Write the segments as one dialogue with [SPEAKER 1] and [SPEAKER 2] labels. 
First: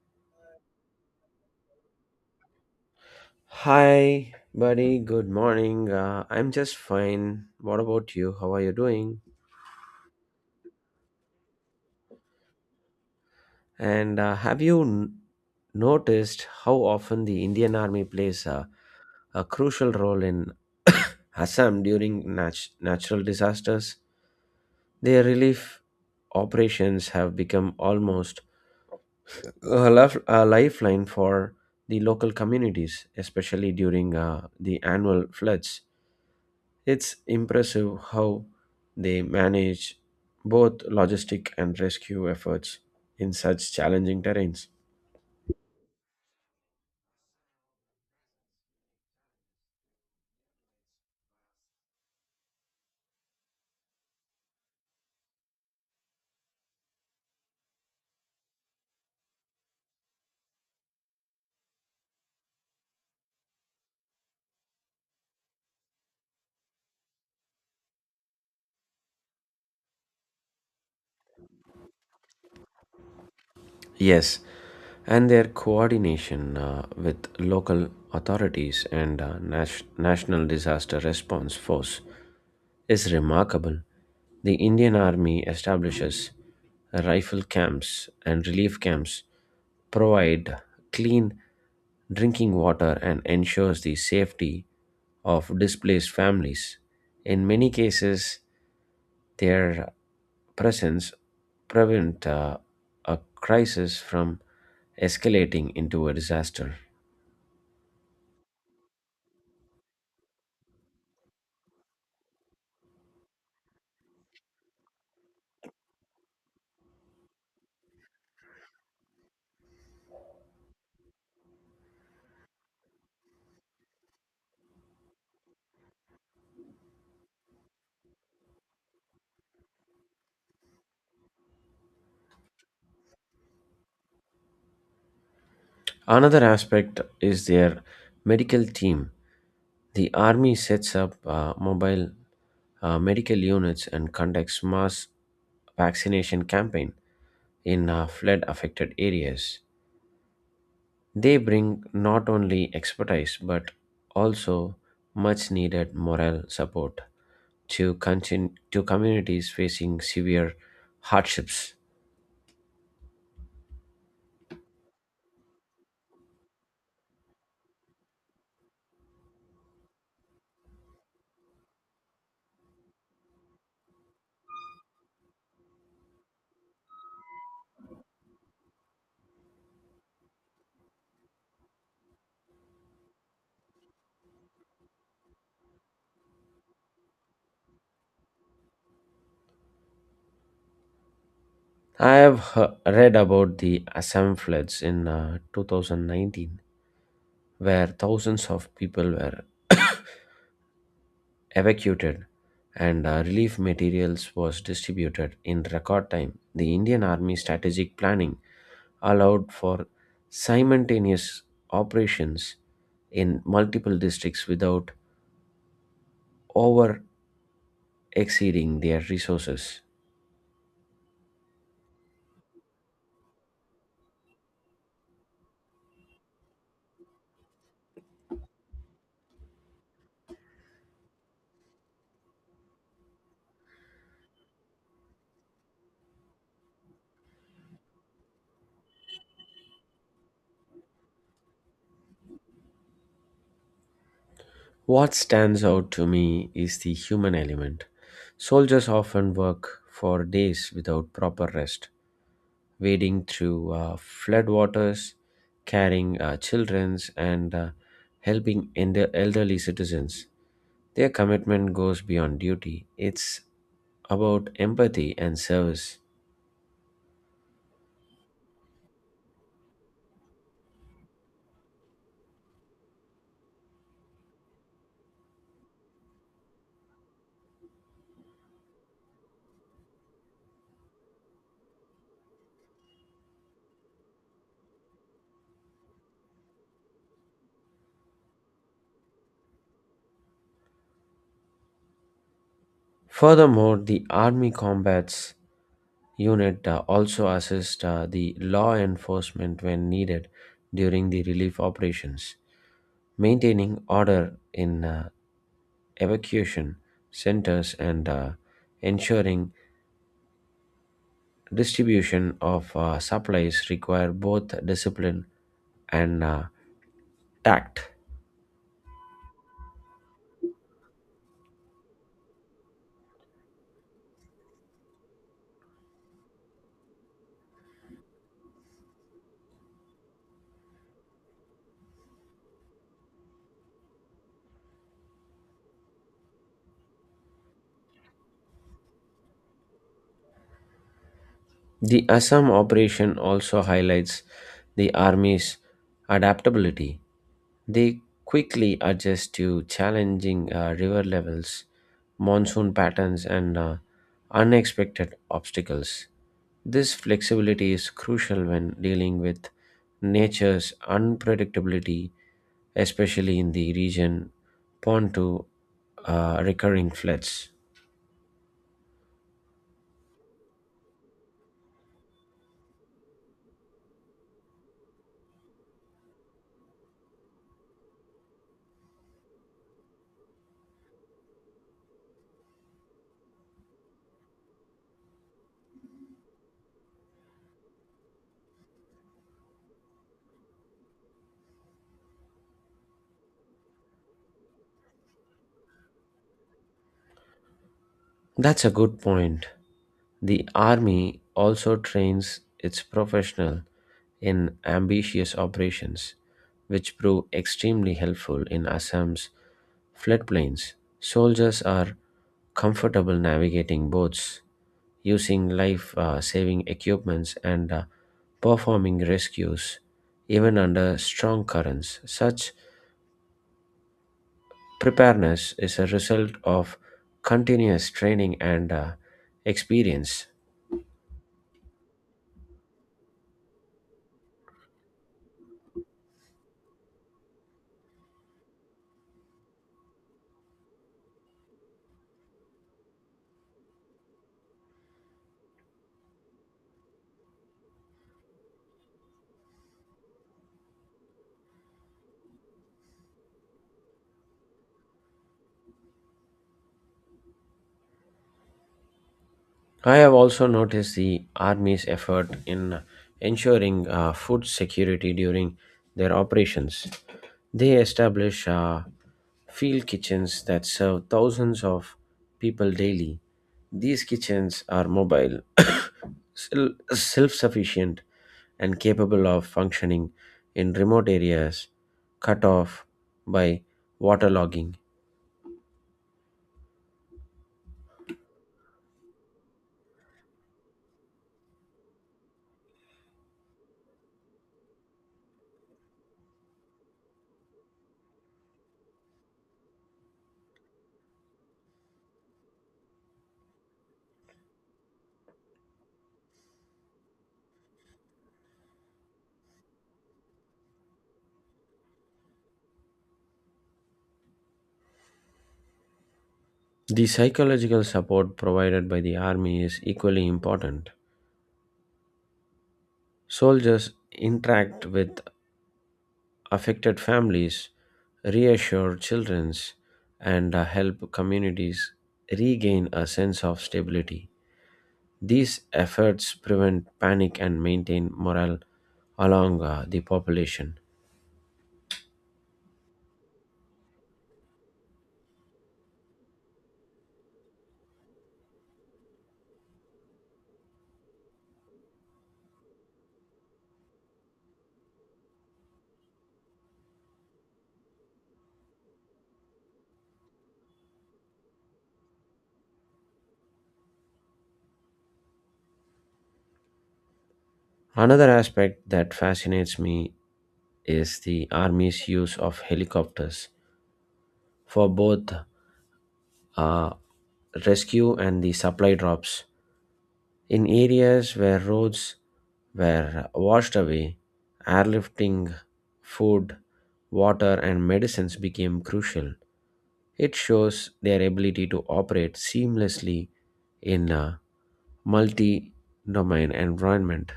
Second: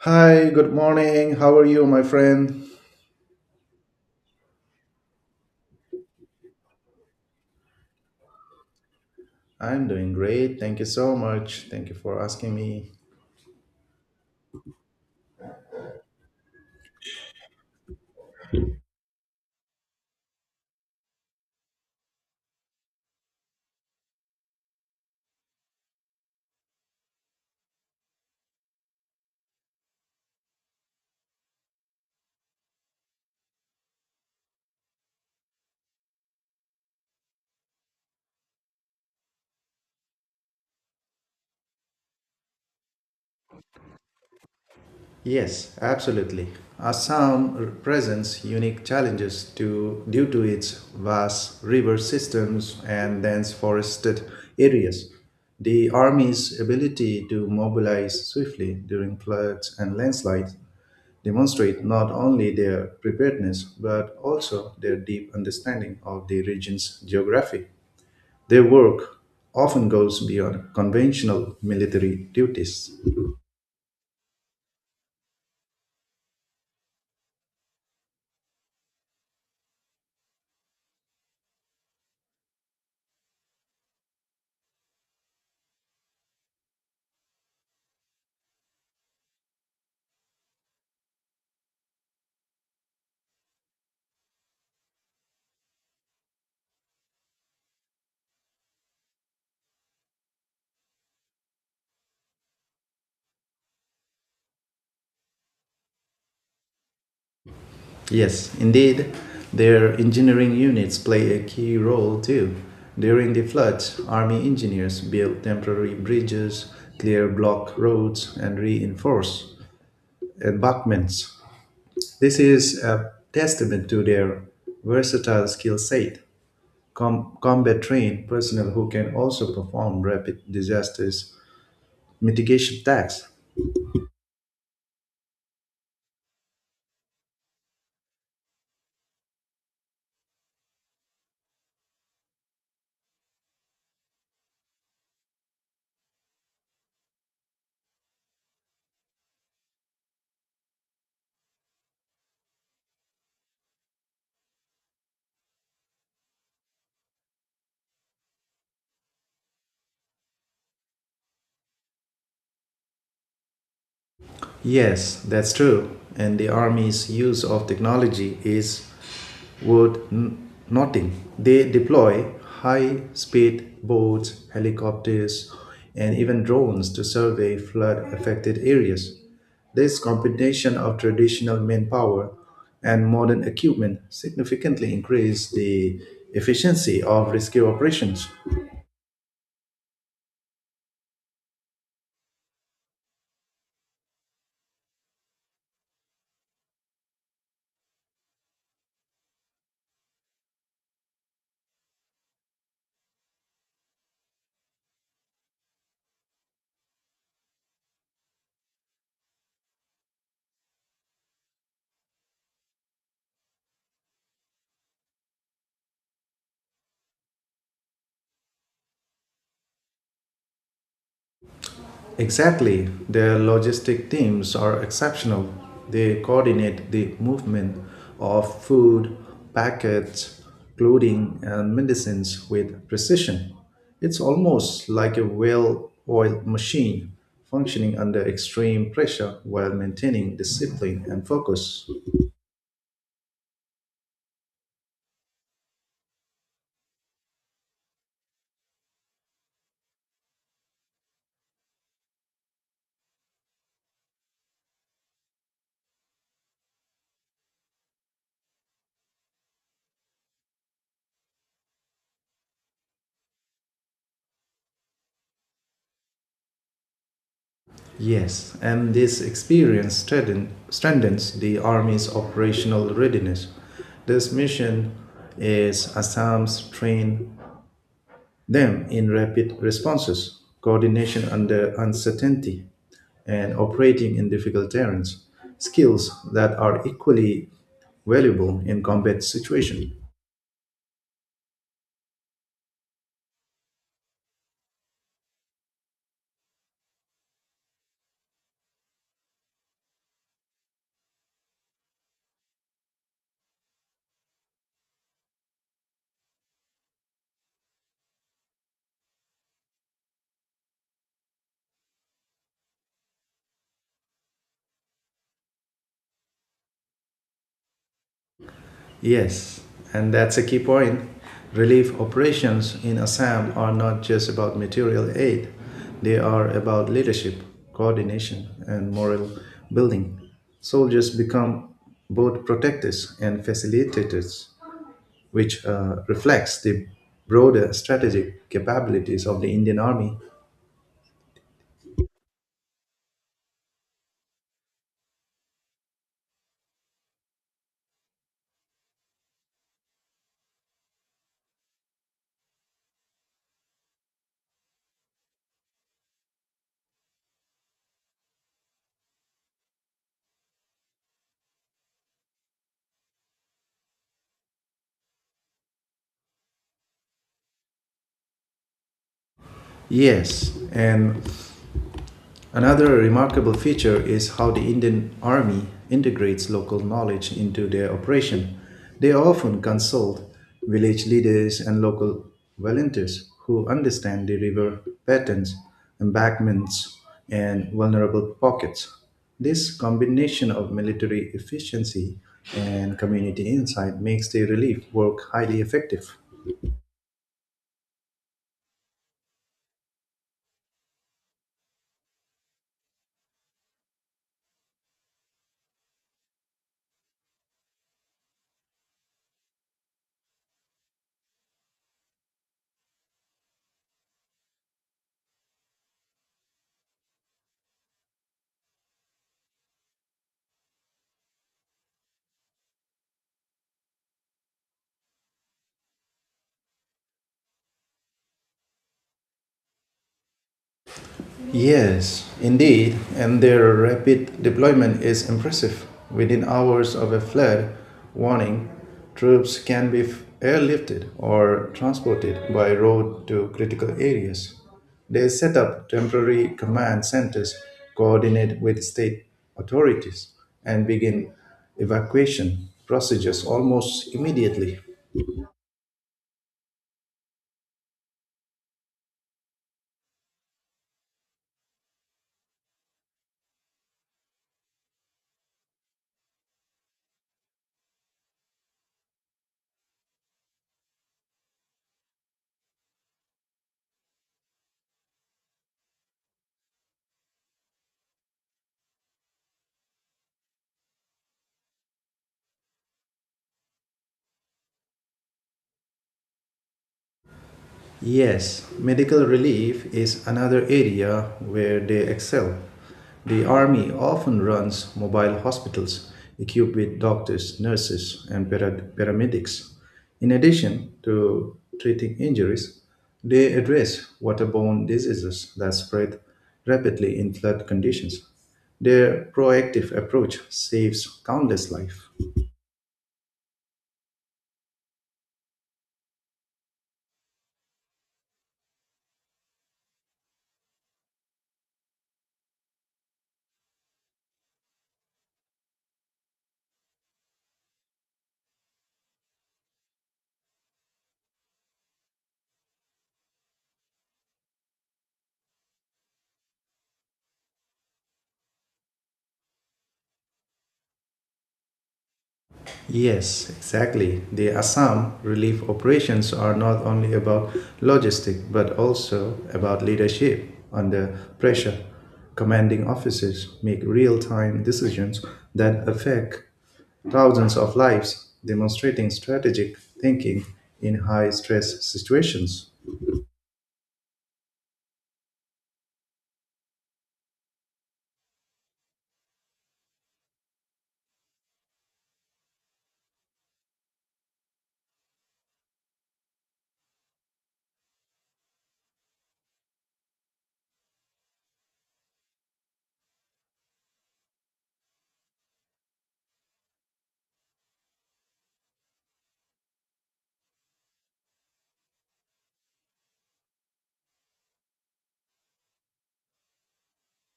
[SPEAKER 1] Hi, good morning. How are you, my friend?
[SPEAKER 2] Hi, buddy. Good morning. I'm just fine. What about you? How are you doing?
[SPEAKER 1] I'm doing great. Thank you so much. Thank you for asking me.
[SPEAKER 2] And have you noticed how often the Indian Army plays a crucial role in Assam during natural disasters? Their relief operations have become almost a lifeline for the local communities, especially during the annual floods. It's impressive how they manage both logistic and rescue efforts in such challenging terrains.
[SPEAKER 1] Yes, absolutely. Assam presents unique challenges to, due to its vast river systems and dense forested areas. The Army's ability to mobilize swiftly during floods and landslides demonstrate not only their preparedness but also their deep understanding of the region's geography. Their work often goes beyond conventional military duties.
[SPEAKER 2] Yes, and their coordination with local authorities and national disaster response force is remarkable. The Indian Army establishes rifle camps and relief camps, provide clean drinking water, and ensures the safety of displaced families. In many cases, their presence prevent a crisis from escalating into a disaster.
[SPEAKER 1] Yes, indeed, their engineering units play a key role too. During the floods, army engineers built temporary bridges, clear block roads, and reinforce embankments. This is a testament to their versatile skill set. Combat trained personnel who can also perform rapid disasters mitigation tasks.
[SPEAKER 2] Another aspect is their medical team. The army sets up mobile medical units and conducts mass vaccination campaign in flood affected areas. They bring not only expertise but also much needed moral support to continue to communities facing severe hardships.
[SPEAKER 1] Yes, that's true. And the army's use of technology is worth noting. They deploy high speed boats, helicopters, and even drones to survey flood affected areas. This combination of traditional manpower and modern equipment significantly increased the efficiency of rescue operations.
[SPEAKER 2] I have read about the Assam floods in 2019, where thousands of people were evacuated and relief materials was distributed in record time. The indian army strategic planning allowed for simultaneous operations in multiple districts without over exceeding their resources.
[SPEAKER 1] Exactly. Their logistic teams are exceptional. They coordinate the movement of food, packets, clothing, and medicines with precision. It's almost like a well oiled machine functioning under extreme pressure while maintaining discipline and focus.
[SPEAKER 2] What stands out to me is the human element. Soldiers often work for days without proper rest, wading through floodwaters, carrying children's, and helping elderly citizens. Their commitment goes beyond duty, it's about empathy and service.
[SPEAKER 1] Yes, and this experience strengthens the Army's operational readiness. This mission is Assam's train them in rapid responses, coordination under uncertainty, and operating in difficult terrains, skills that are equally valuable in combat situation.
[SPEAKER 2] Furthermore, the Army Combats Unit also assists the law enforcement when needed during the relief operations, maintaining order in evacuation centers and ensuring distribution of supplies require both discipline and tact.
[SPEAKER 1] Yes, and that's a key point. Relief operations in Assam are not just about material aid, they are about leadership, coordination, and moral building. Soldiers become both protectors and facilitators, which reflects the broader strategic capabilities of the Indian Army.
[SPEAKER 2] The Assam operation also highlights the Army's adaptability. They quickly adjust to challenging river levels, monsoon patterns, and unexpected obstacles. This flexibility is crucial when dealing with nature's unpredictability, especially in the region prone to recurring floods.
[SPEAKER 1] Yes, and another remarkable feature is how the Indian Army integrates local knowledge into their operation. They often consult village leaders and local volunteers who understand the river patterns, embankments, and vulnerable pockets. This combination of military efficiency and community insight makes the relief work highly effective.
[SPEAKER 2] That's a good point. The army also trains its professional in ambitious operations, which prove extremely helpful in Assam's floodplains. Soldiers are comfortable navigating boats, using life saving equipments, and performing rescues even under strong currents. Such preparedness is a result of continuous training and experience.
[SPEAKER 1] Yes, indeed, and their rapid deployment is impressive. Within hours of a flood warning, troops can be airlifted or transported by road to critical areas. They set up temporary command centers, coordinate with state authorities, and begin evacuation procedures almost immediately.
[SPEAKER 2] I have also noticed the Army's effort in ensuring food security during their operations. They establish field kitchens that serve thousands of people daily. These kitchens are mobile, self sufficient, and capable of functioning in remote areas cut off by waterlogging.
[SPEAKER 1] Yes, medical relief is another area where they excel. The Army often runs mobile hospitals equipped with doctors, nurses, and paramedics. In addition to treating injuries, they address waterborne diseases that spread rapidly in flood conditions. Their proactive approach saves countless lives.
[SPEAKER 2] The psychological support provided by the Army is equally important. Soldiers interact with affected families, reassure children, and help communities regain a sense of stability. These efforts prevent panic and maintain morale along the population.
[SPEAKER 1] Yes, exactly. The Assam relief operations are not only about logistics but also about leadership under pressure. Commanding officers make real time decisions that affect thousands of lives, demonstrating strategic thinking in high stress situations.
[SPEAKER 2] Another aspect that fascinates me is the army's use of helicopters for both uh, rescue and the supply drops. In areas where roads were washed away, airlifting food, water, and medicines became crucial. It shows their ability to operate seamlessly in a multi domain environment.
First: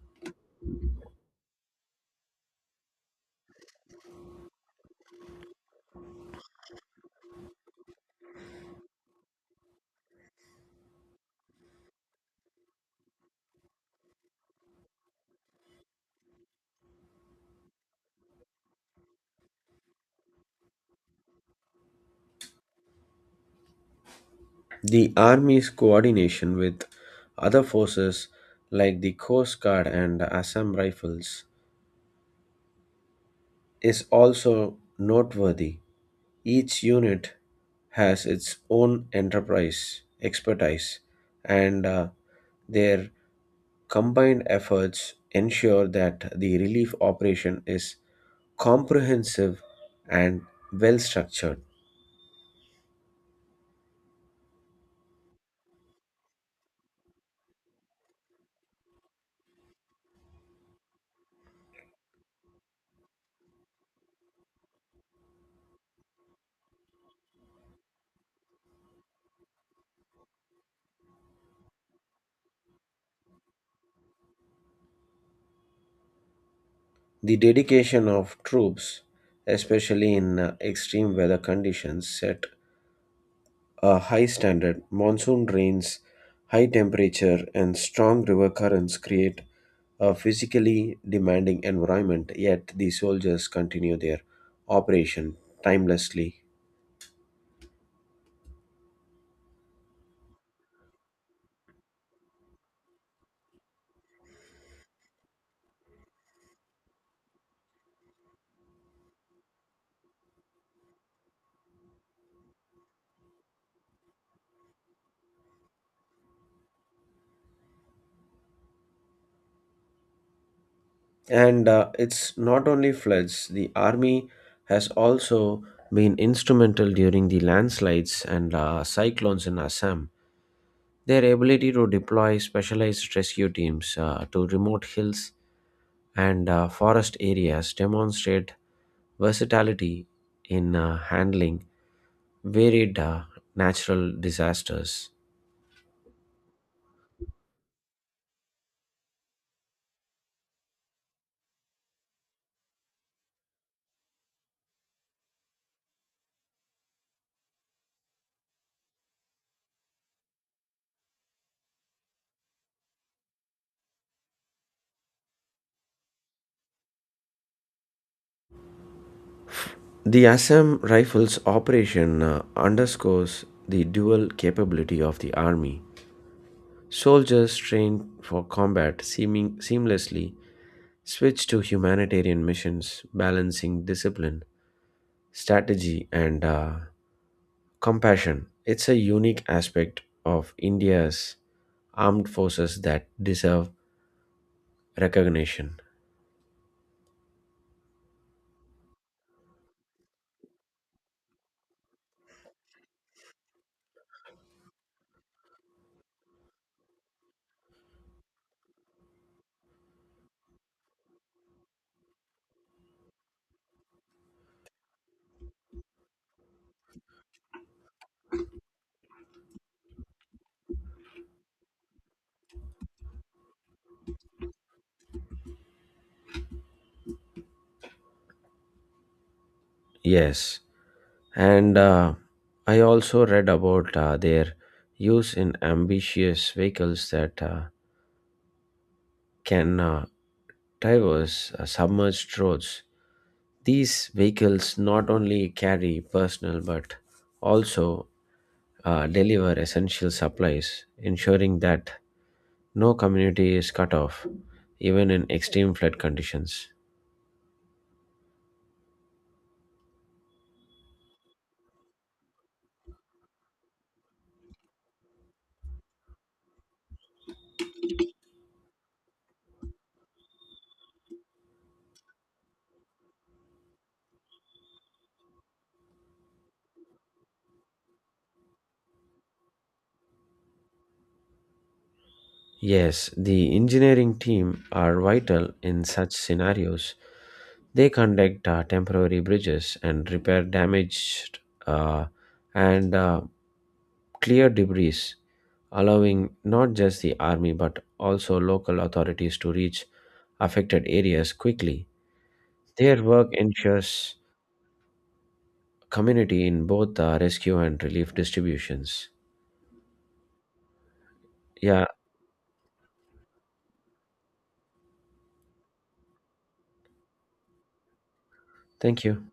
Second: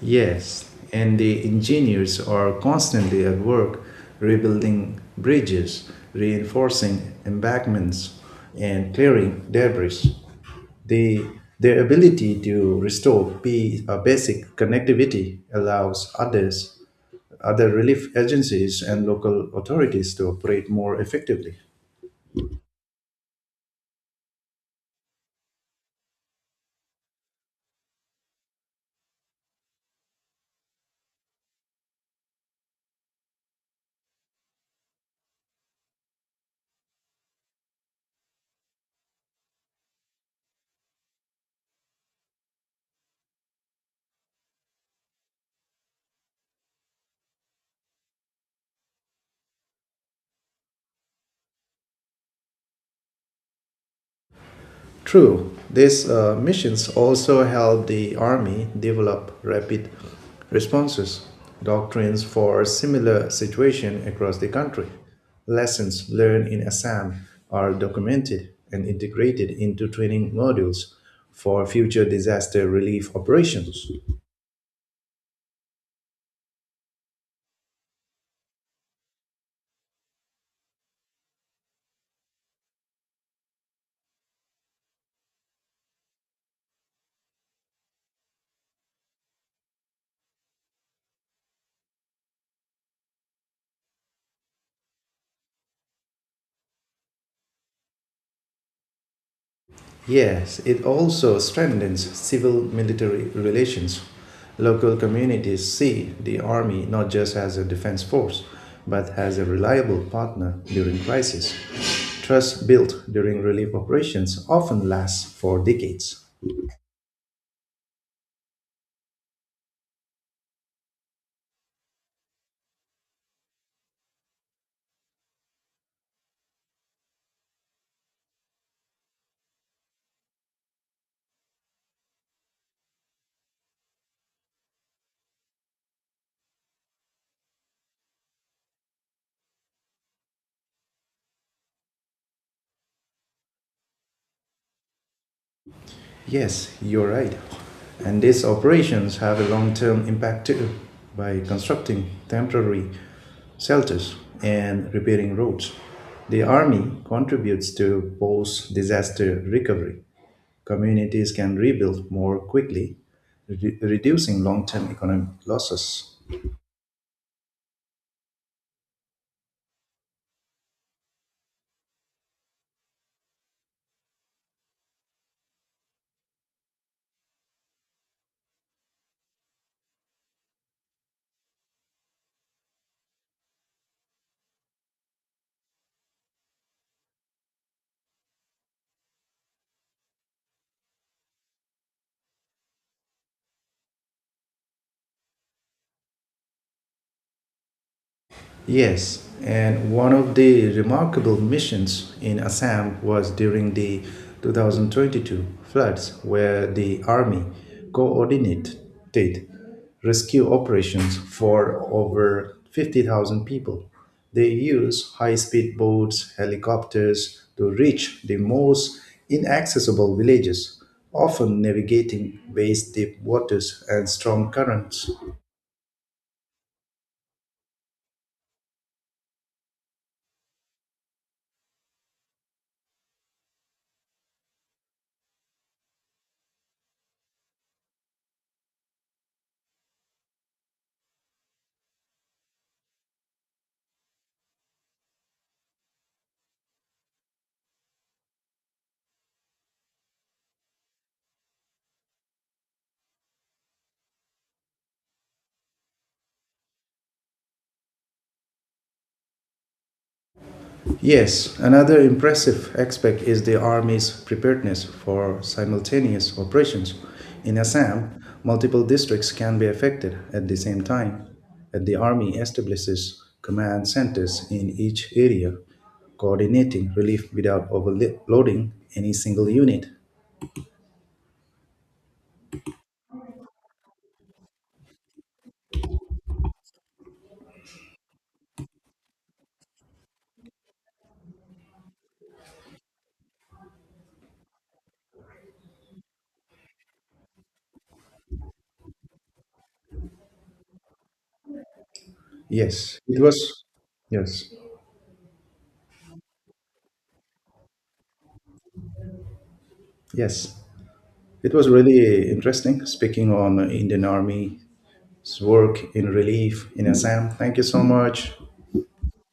[SPEAKER 1] Yes, and the engineers are constantly at work rebuilding bridges, reinforcing embankments, and clearing debris. The, their ability to restore basic connectivity allows other relief agencies, and local authorities to operate more effectively.
[SPEAKER 2] The Army's coordination with other forces like the Coast Guard and Assam Rifles is also noteworthy. Each unit has its own enterprise, expertise, and their combined efforts ensure that the relief operation is comprehensive and well structured.
[SPEAKER 1] True, these missions also help the Army develop rapid responses, doctrines for similar situation across the country. Lessons learned in Assam are documented and integrated into training modules for future disaster relief operations.
[SPEAKER 2] The dedication of troops, especially in extreme weather conditions, set a high standard. Monsoon rains, high temperature, and strong river currents create a physically demanding environment, yet the soldiers continue their operation timelessly.
[SPEAKER 1] Yes, it also strengthens civil military relations. Local communities see the army not just as a defense force, but as a reliable partner during crisis. Trust built during relief operations often lasts for decades.
[SPEAKER 2] And it's not only floods, the army has also been instrumental during the landslides and cyclones in Assam. Their ability to deploy specialized rescue teams to remote hills and forest areas demonstrate versatility in handling varied natural disasters.
[SPEAKER 1] Yes, you're right. And these operations have a long term impact too by constructing temporary shelters and repairing roads. The Army contributes to post disaster recovery. Communities can rebuild more quickly, reducing long term economic losses.
[SPEAKER 2] The Assam Rifles operation underscores the dual capability of the army. Soldiers trained for combat seeming seamlessly switch to humanitarian missions, balancing discipline, strategy, and compassion. It's a unique aspect of India's armed forces that deserve recognition.
[SPEAKER 1] Yes, and one of the remarkable missions in Assam was during the 2022 floods, where the army coordinated rescue operations for over 50,000 people. They used high speed boats, helicopters to reach the most inaccessible villages, often navigating waist deep waters and strong currents.
[SPEAKER 2] Yes, and I also read about their use in ambitious vehicles that can traverse submerged roads. These vehicles not only carry personal but also deliver essential supplies, ensuring that no community is cut off, even in extreme flood conditions.
[SPEAKER 1] Yes, another impressive aspect is the Army's preparedness for simultaneous operations. In Assam, multiple districts can be affected at the same time, and the Army establishes command centers in each area, coordinating relief without overloading any single unit.
[SPEAKER 2] Yes, the engineering team are vital in such scenarios. They conduct temporary bridges and repair damaged uh, and clear debris, allowing not just the army but also local authorities to reach affected areas quickly.
[SPEAKER 1] Yes,
[SPEAKER 2] Their
[SPEAKER 1] it
[SPEAKER 2] work
[SPEAKER 1] was.
[SPEAKER 2] ensures
[SPEAKER 1] Yes,
[SPEAKER 2] community in both rescue and relief distributions.
[SPEAKER 1] yes. It was
[SPEAKER 2] Yeah,
[SPEAKER 1] really interesting speaking on Indian Army's work in relief in Assam. Thank you so much.
[SPEAKER 2] thank you.